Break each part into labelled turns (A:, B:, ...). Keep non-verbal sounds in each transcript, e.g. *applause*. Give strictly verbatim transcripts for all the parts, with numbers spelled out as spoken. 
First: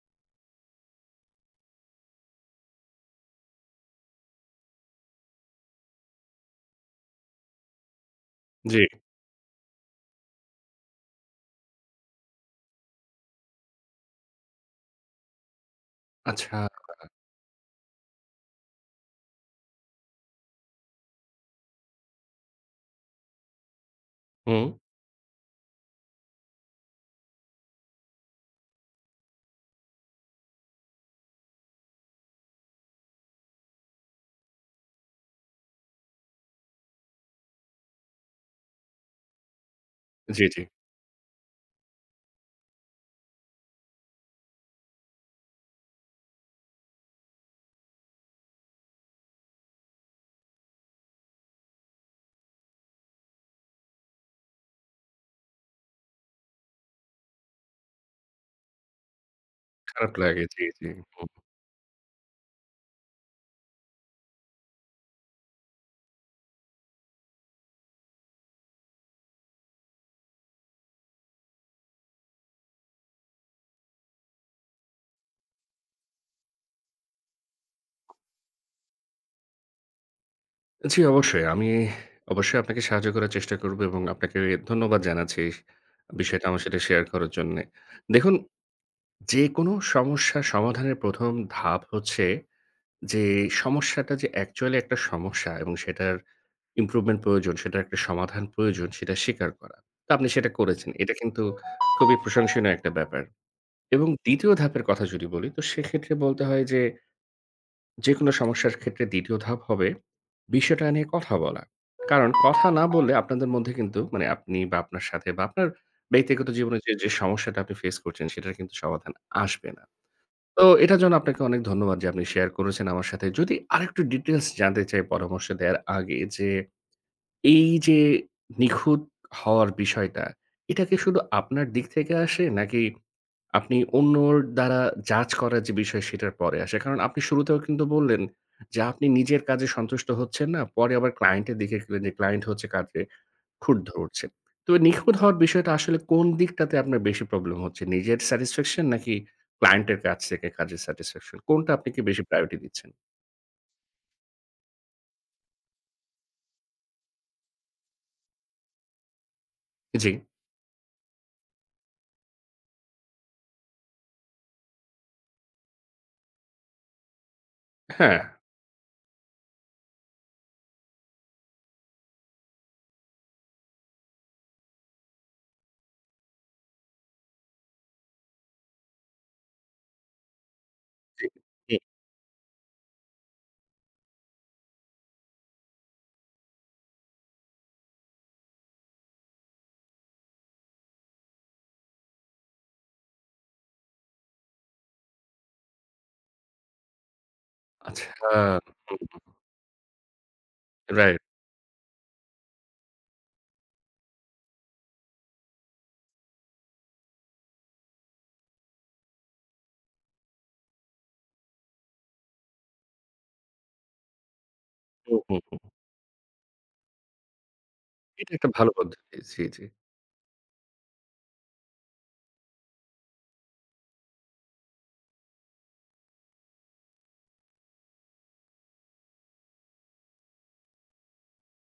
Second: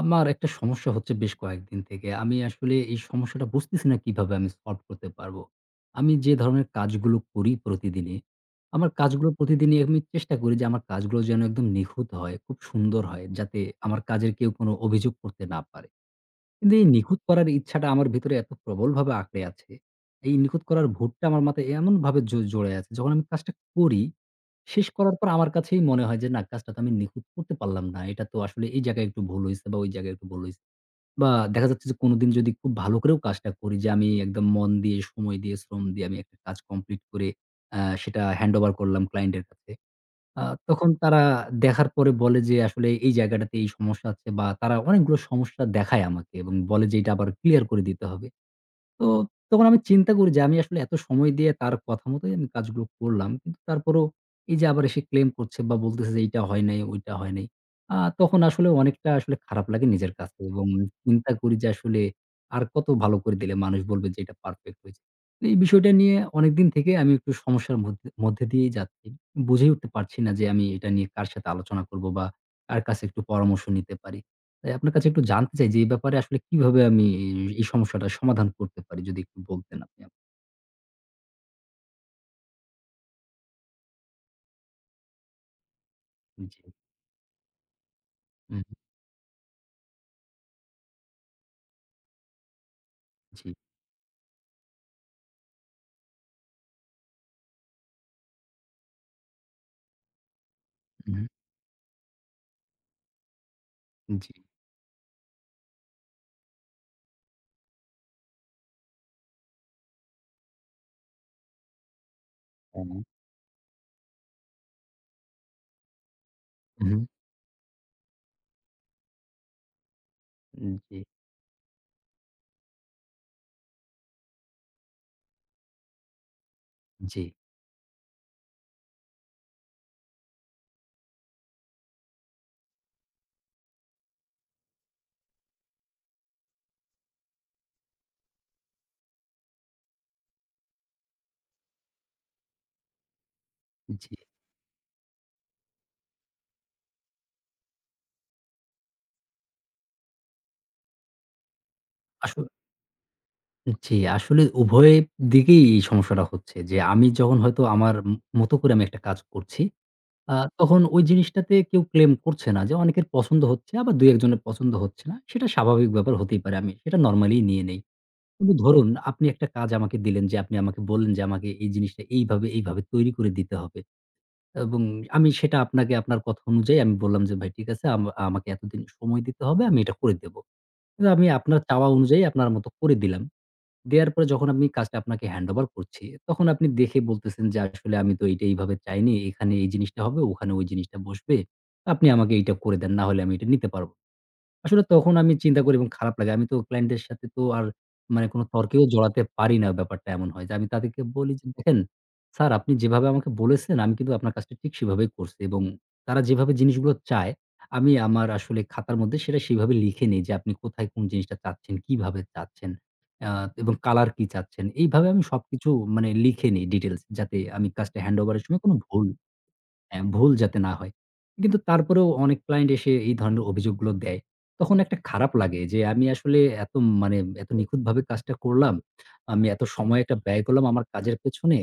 A: আমার একটা সমস্যা হচ্ছে বেশ কয়েকদিন থেকে, আমি আসলে এই সমস্যাটা বুঝতেছি না কিভাবে আমি solve করতে পারবো? আমি যে ধরনের কাজগুলো করি প্রতিদিনে,
B: জি।
A: আমার কাজগুলো প্রতিদিনই আমি চেষ্টা করি যে আমার কাজগুলো যেন একদম নিখুঁত হয়, খুব সুন্দর হয়, যাতে আমার কাজের কেউ কোনো অভিযোগ করতে না পারে।
B: আচ্ছা।
A: কিন্তু এই নিখুঁত করার ইচ্ছাটা আমার ভেতরে এত প্রবলভাবে আঁকড়ে আছে, এই নিখুঁত করার ভূতটা আমার মাথায় এমনভাবে জ জড়ে আছে, যখন আমি কাজটা করি,
B: হুম।
A: শেষ করার পর আমার কাছেই মনে হয় যে না, কাজটা তো আমি নিখুঁত করতে পারলাম না। এটা তো আসলে এই জায়গায় একটু ভুল হয়েছে, বা ওই জায়গায় একটু ভুল হয়েছে, বা দেখা যাচ্ছে যে কোনোদিন যদি খুব ভালো করেও কাজটা করি যে, আমি একদম মন দিয়ে, সময় দিয়ে, শ্রম দিয়ে, আমি একটা কাজ complete করে অ্যা সেটা handover করলাম client এর কাছে। আ
B: জি, জি।
A: তখন তারা দেখার পরে বলে যে আসলে এই জায়গাটাতে এই সমস্যা আছে বা তারা অনেকগুলো সমস্যা দেখায় আমাকে এবং বলে যে এটা আবার clear করে দিতে হবে। তো তখন আমি চিন্তা করি যে, আমি আসলে এত সময় দিয়ে তার কথা মতোই আমি কাজগুলো করলাম, কিন্তু তারপরও এই যে আবার এসে claim করছে বা বলতেছে যে এইটা হয় নাই, ওইটা হয় নাই, আ তখন আসলে অনেকটা আসলে খারাপ লাগে নিজের
B: খারাপ
A: কাছে
B: লাগে, জি,
A: এবং
B: জি। হুম, হু।
A: চিন্তা করি যে, আসলে আর কতো ভালো করে দিলে মানুষ বলবে যে এটা perfect হয়েছে? এই বিষয়টা নিয়ে অনেকদিন থেকে আমি একটু সমস্যার মধ্যে মধ্যে দিয়েই যাচ্ছি। বুঝে উঠতে পারছি না যে আমি এটা নিয়ে কার সাথে আলোচনা করব? বা কার কাছে একটু পরামর্শ নিতে পারি? তাই আপনার কাছে একটু জানতে চাই যে এই ব্যাপারে আসলে কিভাবে আমি ই এই সমস্যাটার সমাধান করতে পারি? যদি একটু বলতেন আপনি আম
B: জি অবশ্যই। আমি *sighs* অবশ্যই আপনাকে সাহায্য করার চেষ্টা করব এবং আপনাকে ধন্যবাদ জানাচ্ছি বিষয়টা আমার
A: জি।
B: সাথে শেয়ার করার জন্যে। দেখুন,
A: উ হুম।
B: যেকোনো সমস্যার সমাধানের প্রথম ধাপ হচ্ছে যে,
A: জি।
B: সমস্যাটা যে actually একটা সমস্যা এবং সেটার improvement প্রয়োজন, সেটার একটা সমাধান প্রয়োজন, সেটা স্বীকার করা। তো আপনি সেটা করেছেন।
A: উ
B: এটা
A: হুম।
B: কিন্তু খুবই প্রশংসনীয় একটা ব্যাপার। এবং
A: জি।
B: দ্বিতীয় ধাপের কথা যদি বলি, তো সেক্ষেত্রে বলতে হয় যে, যেকোনো সমস্যার ক্ষেত্রে দ্বিতীয় ধাপ হবে বিষয়টা নিয়ে কথা বলা। কারণ কথা না
A: হুম।
B: বললে, আপনাদের মধ্যে কিন্তু, মানে আপনি বা, আপনার সাথে বা আপনার ব্যক্তিগত জীবনে
A: উ
B: যে,
A: হুম।
B: যে সমস্যাটা আপনি face করছেন, সেটার কিন্তু সমাধান আসবে না। তো
A: উম
B: এটার
A: জি।
B: জন্য আপনাকে অনেক ধন্যবাদ যে, আপনি শেয়ার করেছেন আমার সাথে। যদি আরেকটু details জানতে চাই পরামর্শ দেয়ার আগে যে,
A: জি।
B: এই যে নিখুঁত হওয়ার বিষয়টা, এটা কি শুধু আপনার দিক থেকে আসে নাকি, আপনি অন্যর দ্বারা judge করার যে বিষয়, সেটার পরে আসে? কারণ আপনি শুরুতেও কিন্তু বললেন, যে আপনি নিজের কাজে সন্তুষ্ট হচ্ছেন না। পরে আবার ক্লায়েন্টের দিকে গেলে ক্লায়েন্ট হচ্ছে কাজে খুঁত
A: জি।
B: ধরছে। তো এ নিখুঁত হওয়ার বিষয়টা আসলে কোন দিকটাতে আপনার বেশি problem হচ্ছে? নিজের satisfaction নাকি ক্লায়েন্টের কাছ থেকে কাজের satisfaction? কোনটা আপনি কী বেশি
A: আসল
B: priority দিচ্ছেন?
A: জি, আসলে উভয় দিকেই এই সমস্যাটা হচ্ছে যে আমি যখন হয়তো আমার মতো করে আমি একটা কাজ করছি,
B: জি।
A: আ তখন ওই জিনিসটাতে কেউ claim করছে না, যে অনেকের পছন্দ হচ্ছে বা, দুই-এক জনের পছন্দ হচ্ছে না। সেটা স্বাভাবিক ব্যাপার হতেই পারে। আমি সেটা normally -ই নিয়ে নেই।
B: হ্যাঁ।
A: কিন্তু ধরুন আপনি একটা কাজ আমাকে দিলেন যে আপনি আমাকে বললেন যে আমাকে এই জিনিসটা এইভাবে, এইভাবে তৈরি করে দিতে হবে এবং আমি সেটা আপনাকে আপনার কথা অনুযায়ী আমি বললাম যে ভাই ঠিক আছে আমা আমাকে এতদিন সময় দিতে হবে, আমি এটা করে দেব। কিন্তু
B: জি।
A: আমি আপনার
B: হুম।
A: চাওয়া অনুযায়ী আপনার মতো করে দিলাম। দেয়ার পরে যখন আমি কাজটা আপনাকে handover করছি তখন আপনি দেখে বলতেছেন যে আসলে আমি তো এইটা এইভাবে চাইনি। এখানে এই জিনিসটা হবে, ওখানে ওই জিনিসটা বসবে। আপনি আমাকে এইটা করে দেন, না হলে আমি এটা নিতে পারব না। আসলে তখন আমি চিন্তা করি এবং খারাপ লাগে। আমি তো client-দের সাথে তো আর
B: আচ্ছা।
A: মানে কোনো তরকেও
B: হুম,
A: জড়াতে
B: হুম।
A: পারি না। ব্যাপারটা এমন হয় যে আমি তাদেরকে
B: Right।
A: বলি যে দেখেন স্যার, আপনি যেভাবে আমাকে বলেছেন আমি কিন্তু আপনার কাজটা ঠিক সেভাবেই করছি এবং তারা যেভাবে জিনিসগুলো চায় আমি আমার আসলে খাতার মধ্যে সেটা সেইভাবে লিখে নিই যে আপনি কোথায় কোন জিনিসটা চাচ্ছেন, কিভাবে চাচ্ছেন অ্যা এবং color কি চাচ্ছেন। এইভাবে
B: হুম,
A: আমি
B: হুম, হুম।
A: সবকিছু মানে লিখে নিই details যাতে আমি কাজটা
B: এটা
A: handover এর
B: একটা
A: সময়
B: ভালো
A: কোনো ভুল
B: পদ্ধতি। জি, জি।
A: হ্যাঁ, ভুল যাতে না হয়। কিন্তু তারপরেও অনেক client এসে এই ধরনের অভিযোগগুলো দেয়। তখন একটা খারাপ লাগে যে আমি আসলে এত মানে, এত নিখুঁতভাবে কাজটা করলাম, আমি এত সময় এটা ব্যয় করলাম আমার কাজের পেছনে,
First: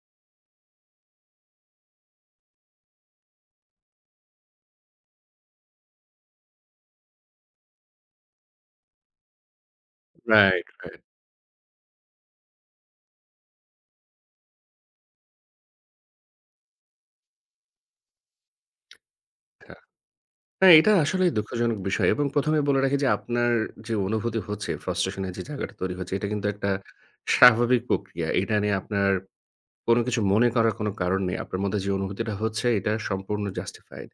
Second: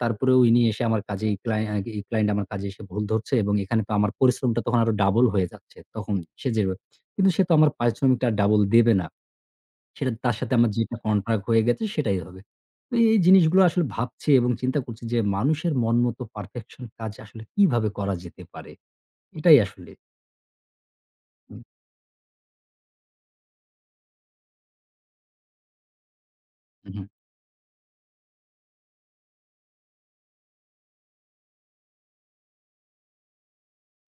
A: তারপরেও উনি এসে আমার কাজে এই client এই client আমার কাজে এসে ভুল ধরছে এবং এখানটা আমার পরিশ্রমটা তখন আরও double হয়ে যাচ্ছে তখন সে যেভাবে। কিন্তু সে তো আমার পরিশ্রমটা আর double দেবে না। সেটা তার সাথে
B: Right,
A: আমার যেটা
B: right।
A: contract হয়ে গেছে সেটাই হবে। তো এই জিনিসগুলো আসলে ভাবছি এবং চিন্তা করছি যে মানুষের মন মতো perfection কাজ আসলে কিভাবে করা যেতে পারে? এটাই
B: আচ্ছা
A: আসলে।
B: হ্যাঁ, এটা আসলেই
A: *unintelligible*
B: দুঃখজনক বিষয় এবং প্রথমেই বলে রাখি যে আপনার যে অনুভূতি হচ্ছে frustration -এর যে জায়গাটা তৈরি হচ্ছে এটা কিন্তু একটা
A: হুম, হুম।
B: স্বাভাবিক প্রক্রিয়া। এটা নিয়ে আপনার কোন কিছু মনে করার কোন কারণ নেই। আপনার মধ্যে যে অনুভূতিটা হচ্ছে এটা সম্পূর্ণ justified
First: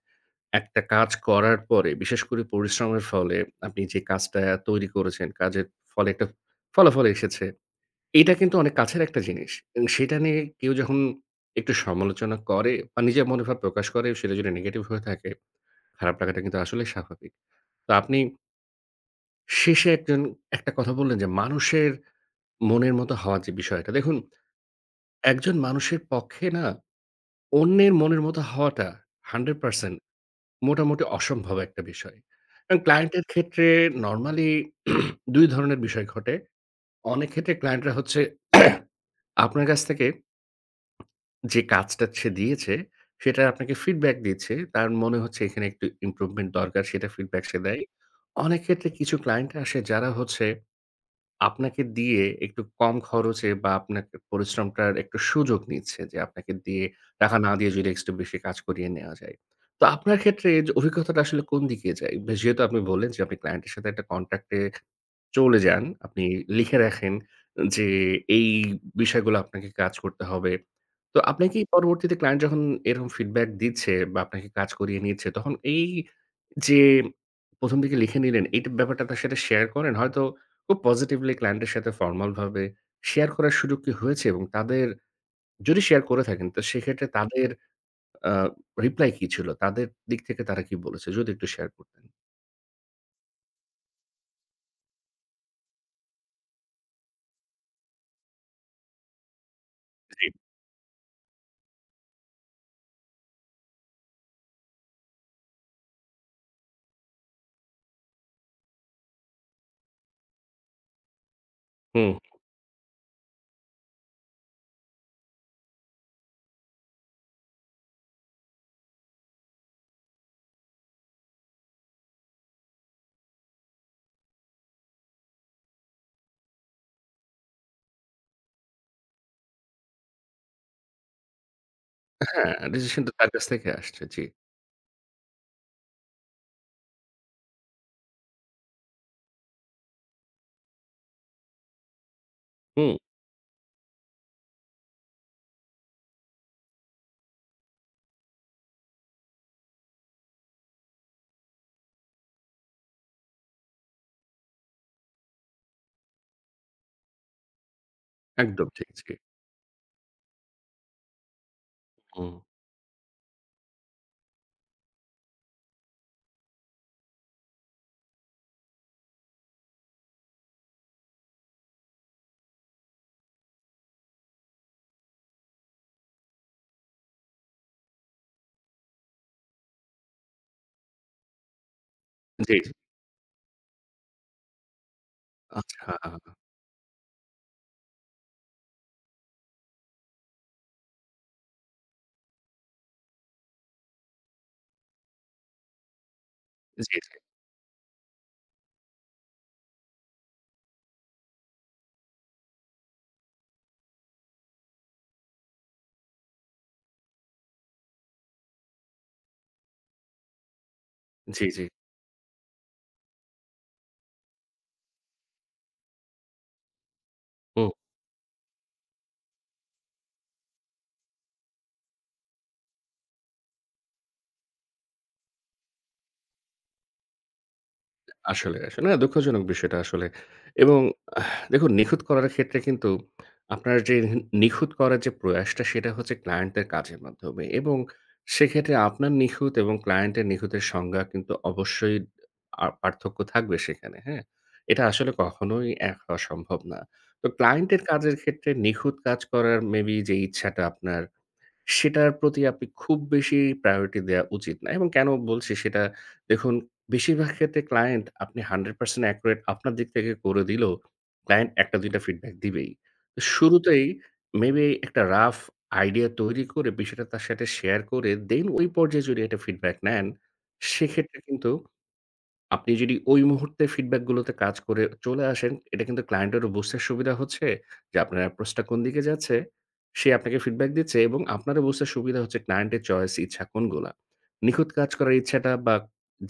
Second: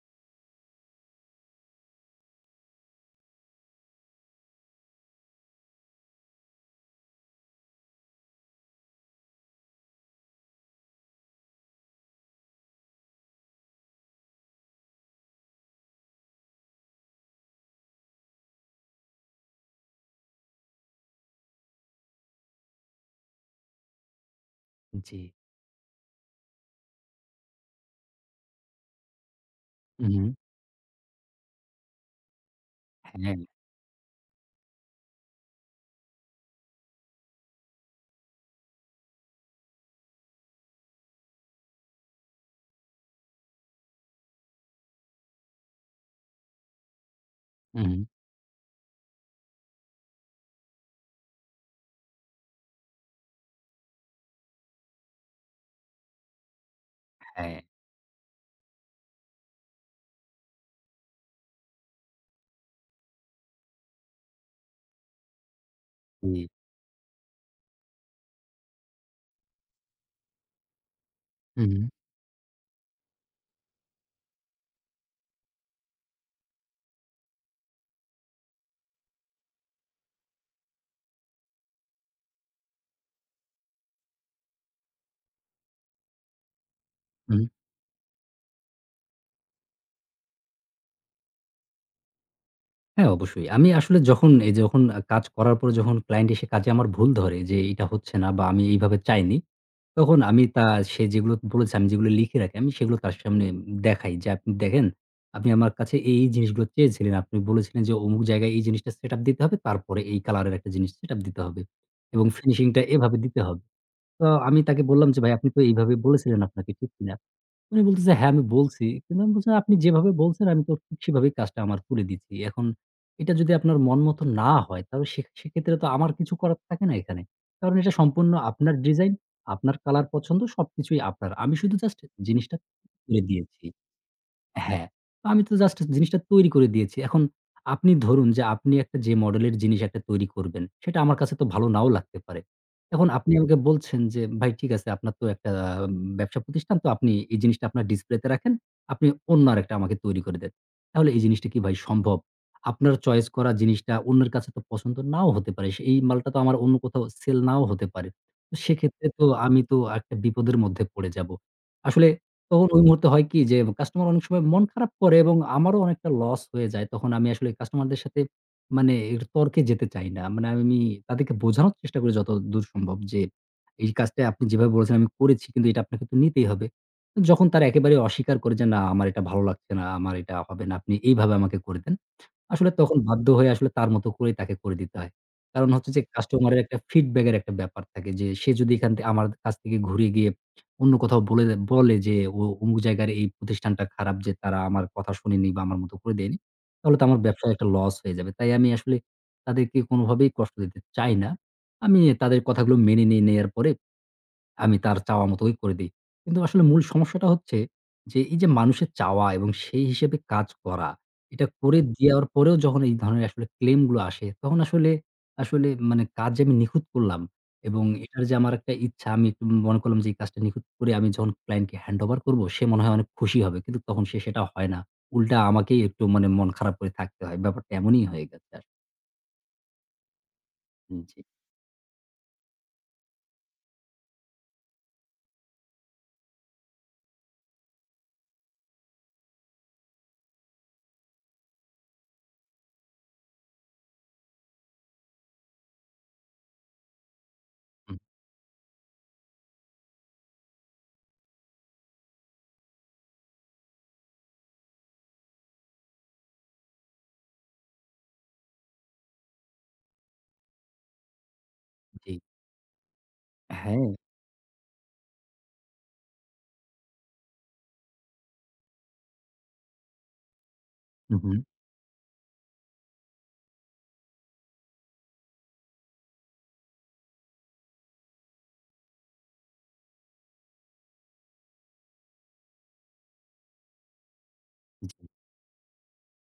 B: একটা কাজ করার পরে বিশেষ করে পরিশ্রমের ফলে আপনি যে কাজটা তৈরি করেছেন, কাজের ফলে একটা ফলাফল এসেছে। এটা কিন্তু অনেক কাছের একটা জিনিস এবং সেটা নিয়ে কেউ যখন একটু সমালোচনা করে বা, নিজের মনোভাব প্রকাশ করে সেটা যদি negative হয়ে থাকে, খারাপ লাগাটা কিন্তু আসলেই স্বাভাবিক। তো আপনি। শেষে একজন একটা কথা বললেন যে মানুষের মনের মত হওয়া যে বিষয়টা। দেখুন
A: জি।
B: একজন মানুষের পক্ষে না অন্যের মনের মত হওয়াটা hundred percent
A: হু, হু।
B: মোটামুটি অসম্ভব একটা বিষয়। কারণ client এর
A: হ্যাঁ।
B: ক্ষেত্রে normally *clears throat* দুই ধরনের বিষয় ঘটে। অনেক ক্ষেত্রে client-রা হচ্ছে *clears throat* আপনার কাছ থেকে যে কাজটা সে দিয়েছে সেটার আপনাকে feedback দিয়েছে। তার মনে হচ্ছে এখানে একটু improvement দরকার সেটা feedback সে
A: হু,
B: দেয়।
A: হু।
B: অনেক ক্ষেত্রে কিছু client আসে যারা হচ্ছে আপনাকে দিয়ে একটু কম খরচে বা আপনার পরিশ্রমটার একটু সুযোগ নিচ্ছে যে আপনাকে দিয়ে, টাকা না
A: হ্যাঁ।
B: দিয়ে যদি একটু বেশি কাজ করিয়ে নেওয়া যায়। তো আপনার ক্ষেত্রে এই অভিজ্ঞতাটা আসলে কোন দিকে যায়? যেহেতু আপনি বললেন যে আপনি client এর সাথে একটা contract এ চলে যান। আপনি
A: জি।
B: লিখে রাখেন যে এই বিষয়গুলো আপনাকে কাজ করতে হবে। তো আপনাকেই
A: হুম।
B: পরবর্তীতে client যখন এরকম feedback দিচ্ছে বা আপনাকে কাজ করিয়ে নিচ্ছে তখন এই যে প্রথম থেকে লিখে নিলেন এই ব্যাপারটা তার সাথে share করেন। হয়তো খুব positively client এর সাথে formal ভাবে share করার সুযোগ কি হয়েছে এবং তাদের যদি share করে থাকেন তো সেক্ষেত্রে
A: হু।
B: তাদের, আ reply কি ছিল? তাদের দিক থেকে তারা কি বলেছে যদি একটু share করতেন।
A: হ্যাঁ, অবশ্যই। আমি আসলে যখন, এই যে যখন আ কাজ করার পরে যখন ক্লায়েন্ট এসে কাজে আমার ভুল ধরে যে এইটা হচ্ছে না বা আমি এইভাবে চাইনি। তখন
B: জি।
A: আমি তা সে যেগুলো বলেছে আমি যেগুলো লিখে রাখি আমি সেগুলো তার সামনে উম দেখাই যে, "আপনি দেখেন আপনি আমার কাছে এই, এই জিনিসগুলো চেয়েছিলেন। আপনি বলেছিলেন যে অমুক জায়গায় এই জিনিসটা সেট-আপ দিতে হবে তারপরে এই কালার এর একটা জিনিস সেট-আপ দিতে হবে
B: হুম।
A: এবং ফিনিশিংটা এভাবে দিতে হব।" তো আমি তাকে বললাম যে, "ভাই আপনি তো এইভাবে বলেছিলেন আপনাকে, ঠিক কিনা?" উনি বলতেছে, "হ্যাঁ আমি বলছি।" কিন্তু আমি বলছি "আপনি যেভাবে বলছেন আমি তো ঠিক সেভাবেই কাজটা আমার করে দিছি এখন এটা যদি আপনার মন মতো না হয় তাহলে সে সেক্ষেত্রে তো আমার কিছু করার থাকে না এখানে। কারণ এটা সম্পূর্ণ আপনার ডিজাইন, আপনার কালার পছন্দ সবকিছুই আপনার আমি শুধু জাস্ট
B: হ্যাঁ,
A: জিনিসটা
B: রিজেকশন তো
A: করে
B: তার কাছ
A: দিয়েছি"
B: থেকে আসছে, জি।
A: হ্যাঁ, তো আমি তো জাস্ট জিনিসটা তৈরি করে দিয়েছি এখন আপনি ধরুন যে, আপনি একটা যে মডেল এর জিনিস একটা তৈরি করবেন সেটা আমার কাছে তো ভালো নাও লাগতে পারে।
B: হুম।
A: এখন আপনি আমাকে বলছেন যে, ভাই ঠিক আছে আপনার তো একটা উম ব্যবসা প্রতিষ্ঠান তো আপনি এই জিনিসটা আপনার ডিসপ্লেতে রাখেন, আপনি অন্য আরেকটা আমাকে তৈরি করে দেন। তাহলে এই জিনিসটা কি ভাই সম্ভব? আপনার চয়েস করা জিনিসটা অন্যের কাছে তো পছন্দ নাও হতে পারে, সেই মালটা তো আমার অন্য কোথাও সেল নাও হতে পারে
B: একদম ঠিক।
A: সেক্ষেত্রে
B: জি।
A: তো আমি তো একটা বিপদের মধ্যে পড়ে যাবো। আসলে
B: হুম।
A: তখন ওই মুহূর্তে হয় কি যে কাস্টমার অনেক সময় মন খারাপ করে এবং আমারও অনেকটা লস হয়ে যায় তখন আমি আসলে কাস্টমারদের সাথে মানে এটু তর্কে যেতে চাই না। মানে আমি নি তাদেরকে বোঝানোর চেষ্টা করি যতদূর সম্ভব যে, এই কাজটা আপনি যেভাবে বলেছেন আমি করেছি কিন্তু এটা আপনাকে তো নিতেই হবে। উ যখন তারা একেবারেই অস্বীকার করে যে, না আমার এটা ভালো লাগছে না, আমার এটা হবে না, আপনি এইভাবে আমাকে করে দেন।
B: জি,
A: আসলে
B: জি।
A: তখন বাধ্য হয়ে আসলে তার মতো করেই তাকে করে দিতে হয়। কারণ হচ্ছে যে
B: আচ্ছা।
A: কাস্টমার এর একটা ফিডব্যাক এর একটা ব্যাপার থাকে যে, সে যদি এখান থেকে আমার দ কাছ থেকে ঘুরে গিয়ে অন্য কোথাও বলে দ বলে যে, "ওয়া অমুক জায়গার এই প্রতিষ্ঠানটা খারাপ যে তারা আমার কথা শুনেনি বা আমার মতো করে দেয়নি।"
B: জি,
A: তাহলে তো
B: জি।
A: আমার ব্যবসায় একটা লস হয়ে যাবে তাই আমি আসলে তাদেরকে কোনোভাবেই কষ্ট দিতে চাই না আমি এ তাদের কথাগুলো মেনে নিয়ে নেয়ার পরে আমি তার চাওয়া মতোই করে দেই। কিন্তু আসলে মূল সমস্যাটা হচ্ছে যে, এই যে মানুষের চাওয়া এবং সেই হিসেবে কাজ করা এটা
B: জি, জি।
A: করে দিয়ার পরেও যখন এই ধরনের আসলে ক্লেইম গুলো আসে তখন আসলে আসলে মানে কাজ যে আমি নিখুঁত করলাম
B: হুম।
A: এবং এটার যে আমার একটা ইচ্ছা আমি একটু মনে করলাম যে এই কাজটা নিখুঁত করে আমি যখন ক্লায়েন্ট কে হ্যান্ডওভার করবো সে মনে হয় অনেক খুশি হবে কিন্তু তখন সে সেটা হয় না। উল্টা আমাকেই একটু মানে মন খারাপ করে থাকতে হয় ব্যাপারটা এমনই হয়ে গে
B: আসলে,
A: *unintelligible*
B: আসলে না দুঃখজনক বিষয়টা আসলে এবং
A: হু, জি।
B: দেখুন, নিখুঁত করার ক্ষেত্রে কিন্তু আপনার যে রেহেন নিখুঁত করার যে প্রয়াসটা সেটা হচ্ছে ক্লায়েন্টের কাজের মাধ্যমে এবং সেক্ষেত্রে আপনার নিখুঁত এবং ক্লায়েন্টের নিখুঁতের সংজ্ঞা কিন্তু অবশ্যই আ পার্থক্য থাকবে সেখানে, হ্যাঁ? এটা আসলে কখনোই এক হওয়া সম্ভব না। তো ক্লায়েন্টের
A: হুম।
B: কাজের ক্ষেত্রে নিখুঁত কাজ করার মেবি যেই ইচ্ছাটা আপনার সেটার প্রতি আপনি খুব বেশি প্রায়োরিটি দেওয়া উচিত না এবং কেনো বলছি সেটা দেখুন, বেশিরভাগ ক্ষেত্রে ক্লায়েন্ট আপনি hundred percent একুরেট আপনার দিক থেকে করে দিলেও ক্লায়েন্ট একটা-দুইটা
A: জি।
B: ফিডব্যাক দিবেই। তো শুরুতেই
A: হ্যাঁ।
B: মেবি একটা রাফ আইডিয়া তৈরি করে বিষয়টা তার সাথে শেয়ার করে দেন ওই পর্যায়ে যদি একটা ফিডব্যাক নেন
A: হু,
B: সেক্ষেত্রে
A: হু।
B: কিন্তু আপনি যদি ওই মুহূর্তে ফিডব্যাকগুলোতে কাজ করে চলে আসেন এটা কিন্তু ক্লায়েন্টেরও বুঝতে সুবিধা হচ্ছে যে, আপনার এপ্রোচটা কোন দিকে যাচ্ছে। সে আপনাকে ফিডব্যাক দিচ্ছে এবং আপনারও বুঝতে সুবিধা হচ্ছে ক্লায়েন্টের চয়েস, ইচ্ছা কোনগুলা। নিখুঁত কাজ
A: জি।
B: করার ইচ্ছাটা বা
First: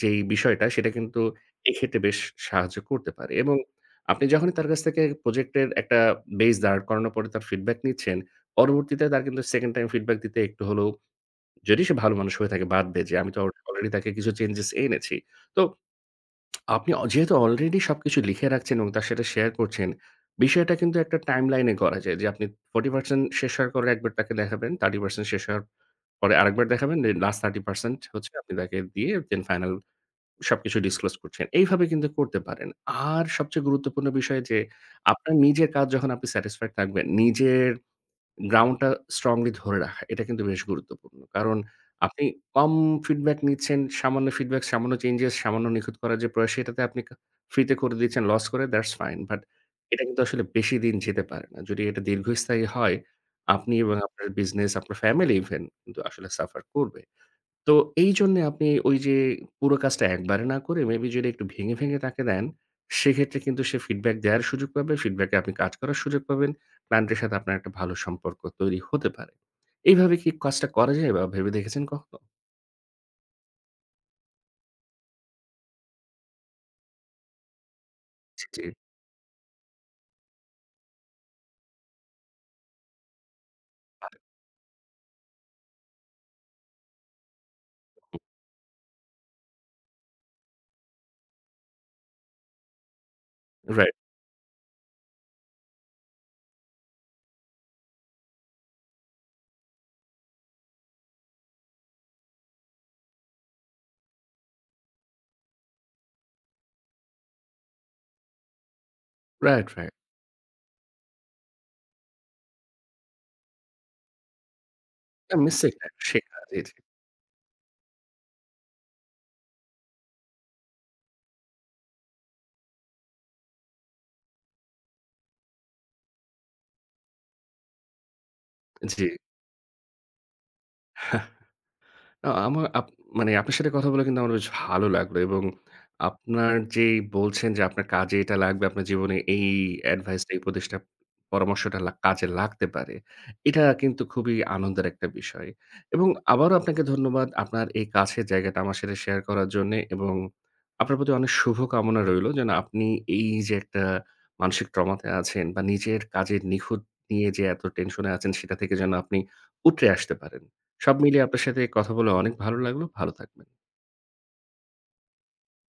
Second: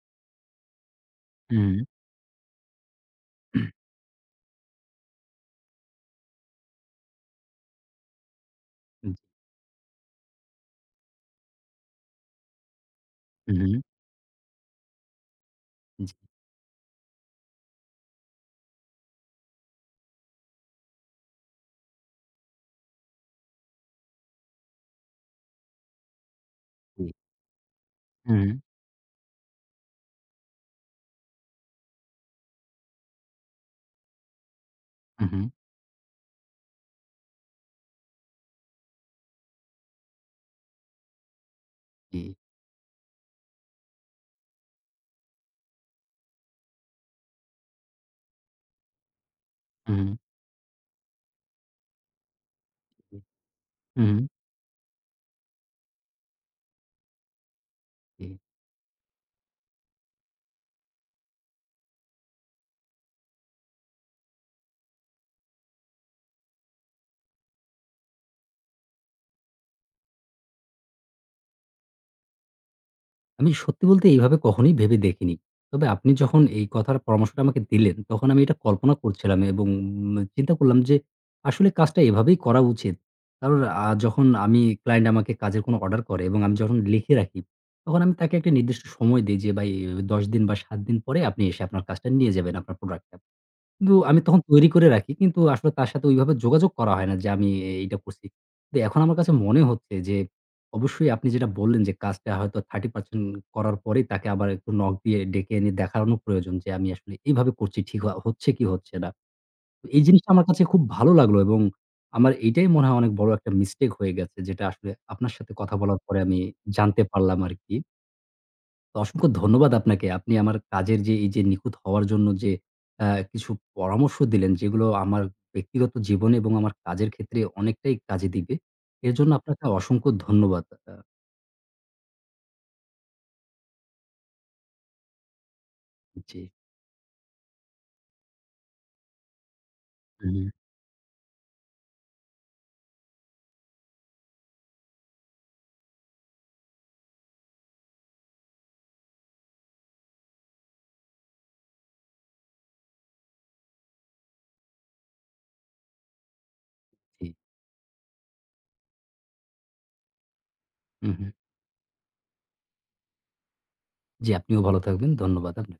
B: যেই বিষয়টা সেটা কিন্তু
A: হুম।
B: এক্ষেত্রে বেশ সাহায্য করতে পারে এবং
A: *clears throat*
B: আপনি যখনই তার কাছ থেকে প্রজেক্ট এর একটা বেইস দাড় করানোর পরে তার ফিডব্যাক নিচ্ছেন, পরবর্তীতে
A: *unintelligible*
B: তার কিন্তু সেকেন্ড টাইম ফিডব্যাক দিতে একটু হলেও, যদি সে ভালো মানুষ হয়ে থাকে বাদ দেয় যে আমি তো
A: উহু।
B: অলরেডি তাকে কিছু চেঞ্জেস এনেছি। তো
A: জি।
B: আপনি অ যেহেতু অলরেডি সবকিছু লিখে রাখছেন এবং তার সাথে শেয়ার করছেন, বিষয়টা কিন্তু একটা টাইমলাইনে করা যায় যে আপনি forty percent শেষ হওয়ার পরে একবার তাকে দেখাবেন, thirty percent শেষ হওয়ার পরে আরেকবার দেখাবেন
A: এ
B: দেন লাস্ট thirty percent হচ্ছে আপনি
A: হুম।
B: তাকে দিয়ে দেন ফাইনাল সবকিছু ডিসক্লোস করছেন। এইভাবে কিন্তু করতে পারেন। আর সবচেয়ে গুরুত্বপূর্ণ বিষয় যে আপনার
A: উহু।
B: নিজের কাজ যখন আপনি স্যাটিস্ফাইড থাকবেন, নিজের গ্রাউন্ডটা স্ট্রংলি ধরে রাখা এটা কিন্তু বেশ গুরুত্বপূর্ণ। কারণ আপনি
A: জি।
B: কম ফিডব্যাক নিচ্ছেন, সামান্য ফিডব্যাক, সামান্য চেঞ্জেস, সামান্য নিখুঁত করার যে প্রয়াস সেটাতে আপনি কা ফ্রিতে করে দিচ্ছেন লস করে দ্যাটস ফাইন, বাট এটা
A: উহু।
B: কিন্তু আসলে বেশিদিন যেতে পারে না। যদি এটা দীর্ঘস্থায়ী হয়,
A: হু,
B: আপনি এবং
A: হু।
B: আপনার বিজনেস, আপনার ফ্যামিলি ইভেন কিন্তু আসলে সাফার করবে। তো
A: জি।
B: এইজন্যে আপনি ওই যে পুরো কাজটা একবারে না করে মেবি যদি একটু ভেঙে, ভেঙে তাকে দেন সেক্ষেত্রে কিন্তু সে ফিডব্যাক দেয়ার সুযোগ পাবে, ফিডব্যাকে এ আপনি কাজ করার সুযোগ পাবেন, ক্লায়েন্টের সাথে আপনার একটা ভালো সম্পর্ক তৈরি হতে পারে। এইভাবে কি কজটা করা যায় বা ভেবে দেখেছেন কখনো?
A: আমি সত্যি বলতে এইভাবে কখনোই ভেবে দেখিনি। তবে আপনি যখন এই কথার পরামর্শটা আমাকে দিলেন, তখন আমি
B: জি,
A: এটা
B: জি।
A: কল্পনা করছিলাম এবং চিন্তা করলাম যে, আসলে কাজটা এভাবেই করা উচিত। কারণ আ
B: আর
A: যখন আমি client আমাকে কাজের কোনো order করে এবং আমি যখন লিখে রাখি, তখন আমি
B: *unintelligible*
A: তাকে একটা নির্দিষ্ট সময় দেই যে; "ভাই, এভাবে দশ দিন বা, সাত দিন পরে আপনি এসে আপনার কাজটা নিয়ে যাবেন, আপনার প্রোডাক্টটা।"
B: রাইট।
A: কিন্তু আমি তখন তৈরি করে রাখি। কিন্তু আসলে তার সাথে ওইভাবে যোগাযোগ করা হয় না যে, আমি এই এইটা করছি। কিন্তু এখন আমার কাছে মনে হচ্ছে যে অবশ্যই আপনি যেটা বললেন যে, কাজটা হয়তো thirty percent করার পরেই তাকে আবার একটু knock দিয়ে ডেকে এনে দেখানো প্রয়োজন যে, আমি আসলে এইভাবে করছি। ঠিক আ হচ্ছে কী, হচ্ছে না।
B: Right, right.
A: এই জিনিসটা আমার কাছে খুব ভালো লাগলো এবং আমার এইটাই মনে হয় অনেক বড় একটা mistake হয়ে গেছে, যেটা আসলে আপনার
B: না
A: সাথে
B: মিসটেক
A: কথা
B: না,
A: বলার পরে আমি
B: শেখা। জি, জি।
A: জানতে পারলাম আরকি তো অসংখ্য ধন্যবাদ আপনাকে। আপনি আমার কাজের যে, এই যে নিখুঁত হওয়ার জন্য যে অ্যা কিছু পরামর্শ দিলেন, যেগুলো আমার ব্যক্তিগত জীবনে এবং আমার কাজের ক্ষেত্রে অনেকটাই কাজে দিবে।
B: জি।
A: এর জন্য আপনাকে অসংখ্য ধন্যবাদ আ
B: হেহ! আ আমা আপ মানে আপনার সাথে কথা বলে কিন্তু আমার বেশ ভালো লাগল, এবং
A: জি।
B: আপনার যেই বলছেন যে আপনার কাজে এটা লাগবে, আপনার জীবনে এই advice,
A: হুম,
B: এই
A: হুম।
B: উপদেশটা, পরামর্শটা লা কাজে লাগতে পারে, এটা কিন্তু খুবই আনন্দের একটা বিষয়। এবং আবারও আপনাকে ধন্যবাদ আপনার এই কাছের জায়গাটা আমার সাথে share করার জন্যে এবং আপনার প্রতি অনেক শুভকামনা রইল যেন আপনি এই যে একটা মানসিক ট্রমাতে আছেন বা নিজের কাজের নিখুঁত নিয়ে
A: জি।
B: যে এত টেনশেনে আছেন, সেটা থেকে যেন আপনি উৎরে আসতে পারেন। সব
A: উম
B: মিলিয়ে
A: হুম।
B: আপনার সাথে কথা বলে অনেক ভালো লাগলো। ভালো থাকবেন।
A: জি, আপনিও ভালো থাকবেন। ধন্যবাদ আপনা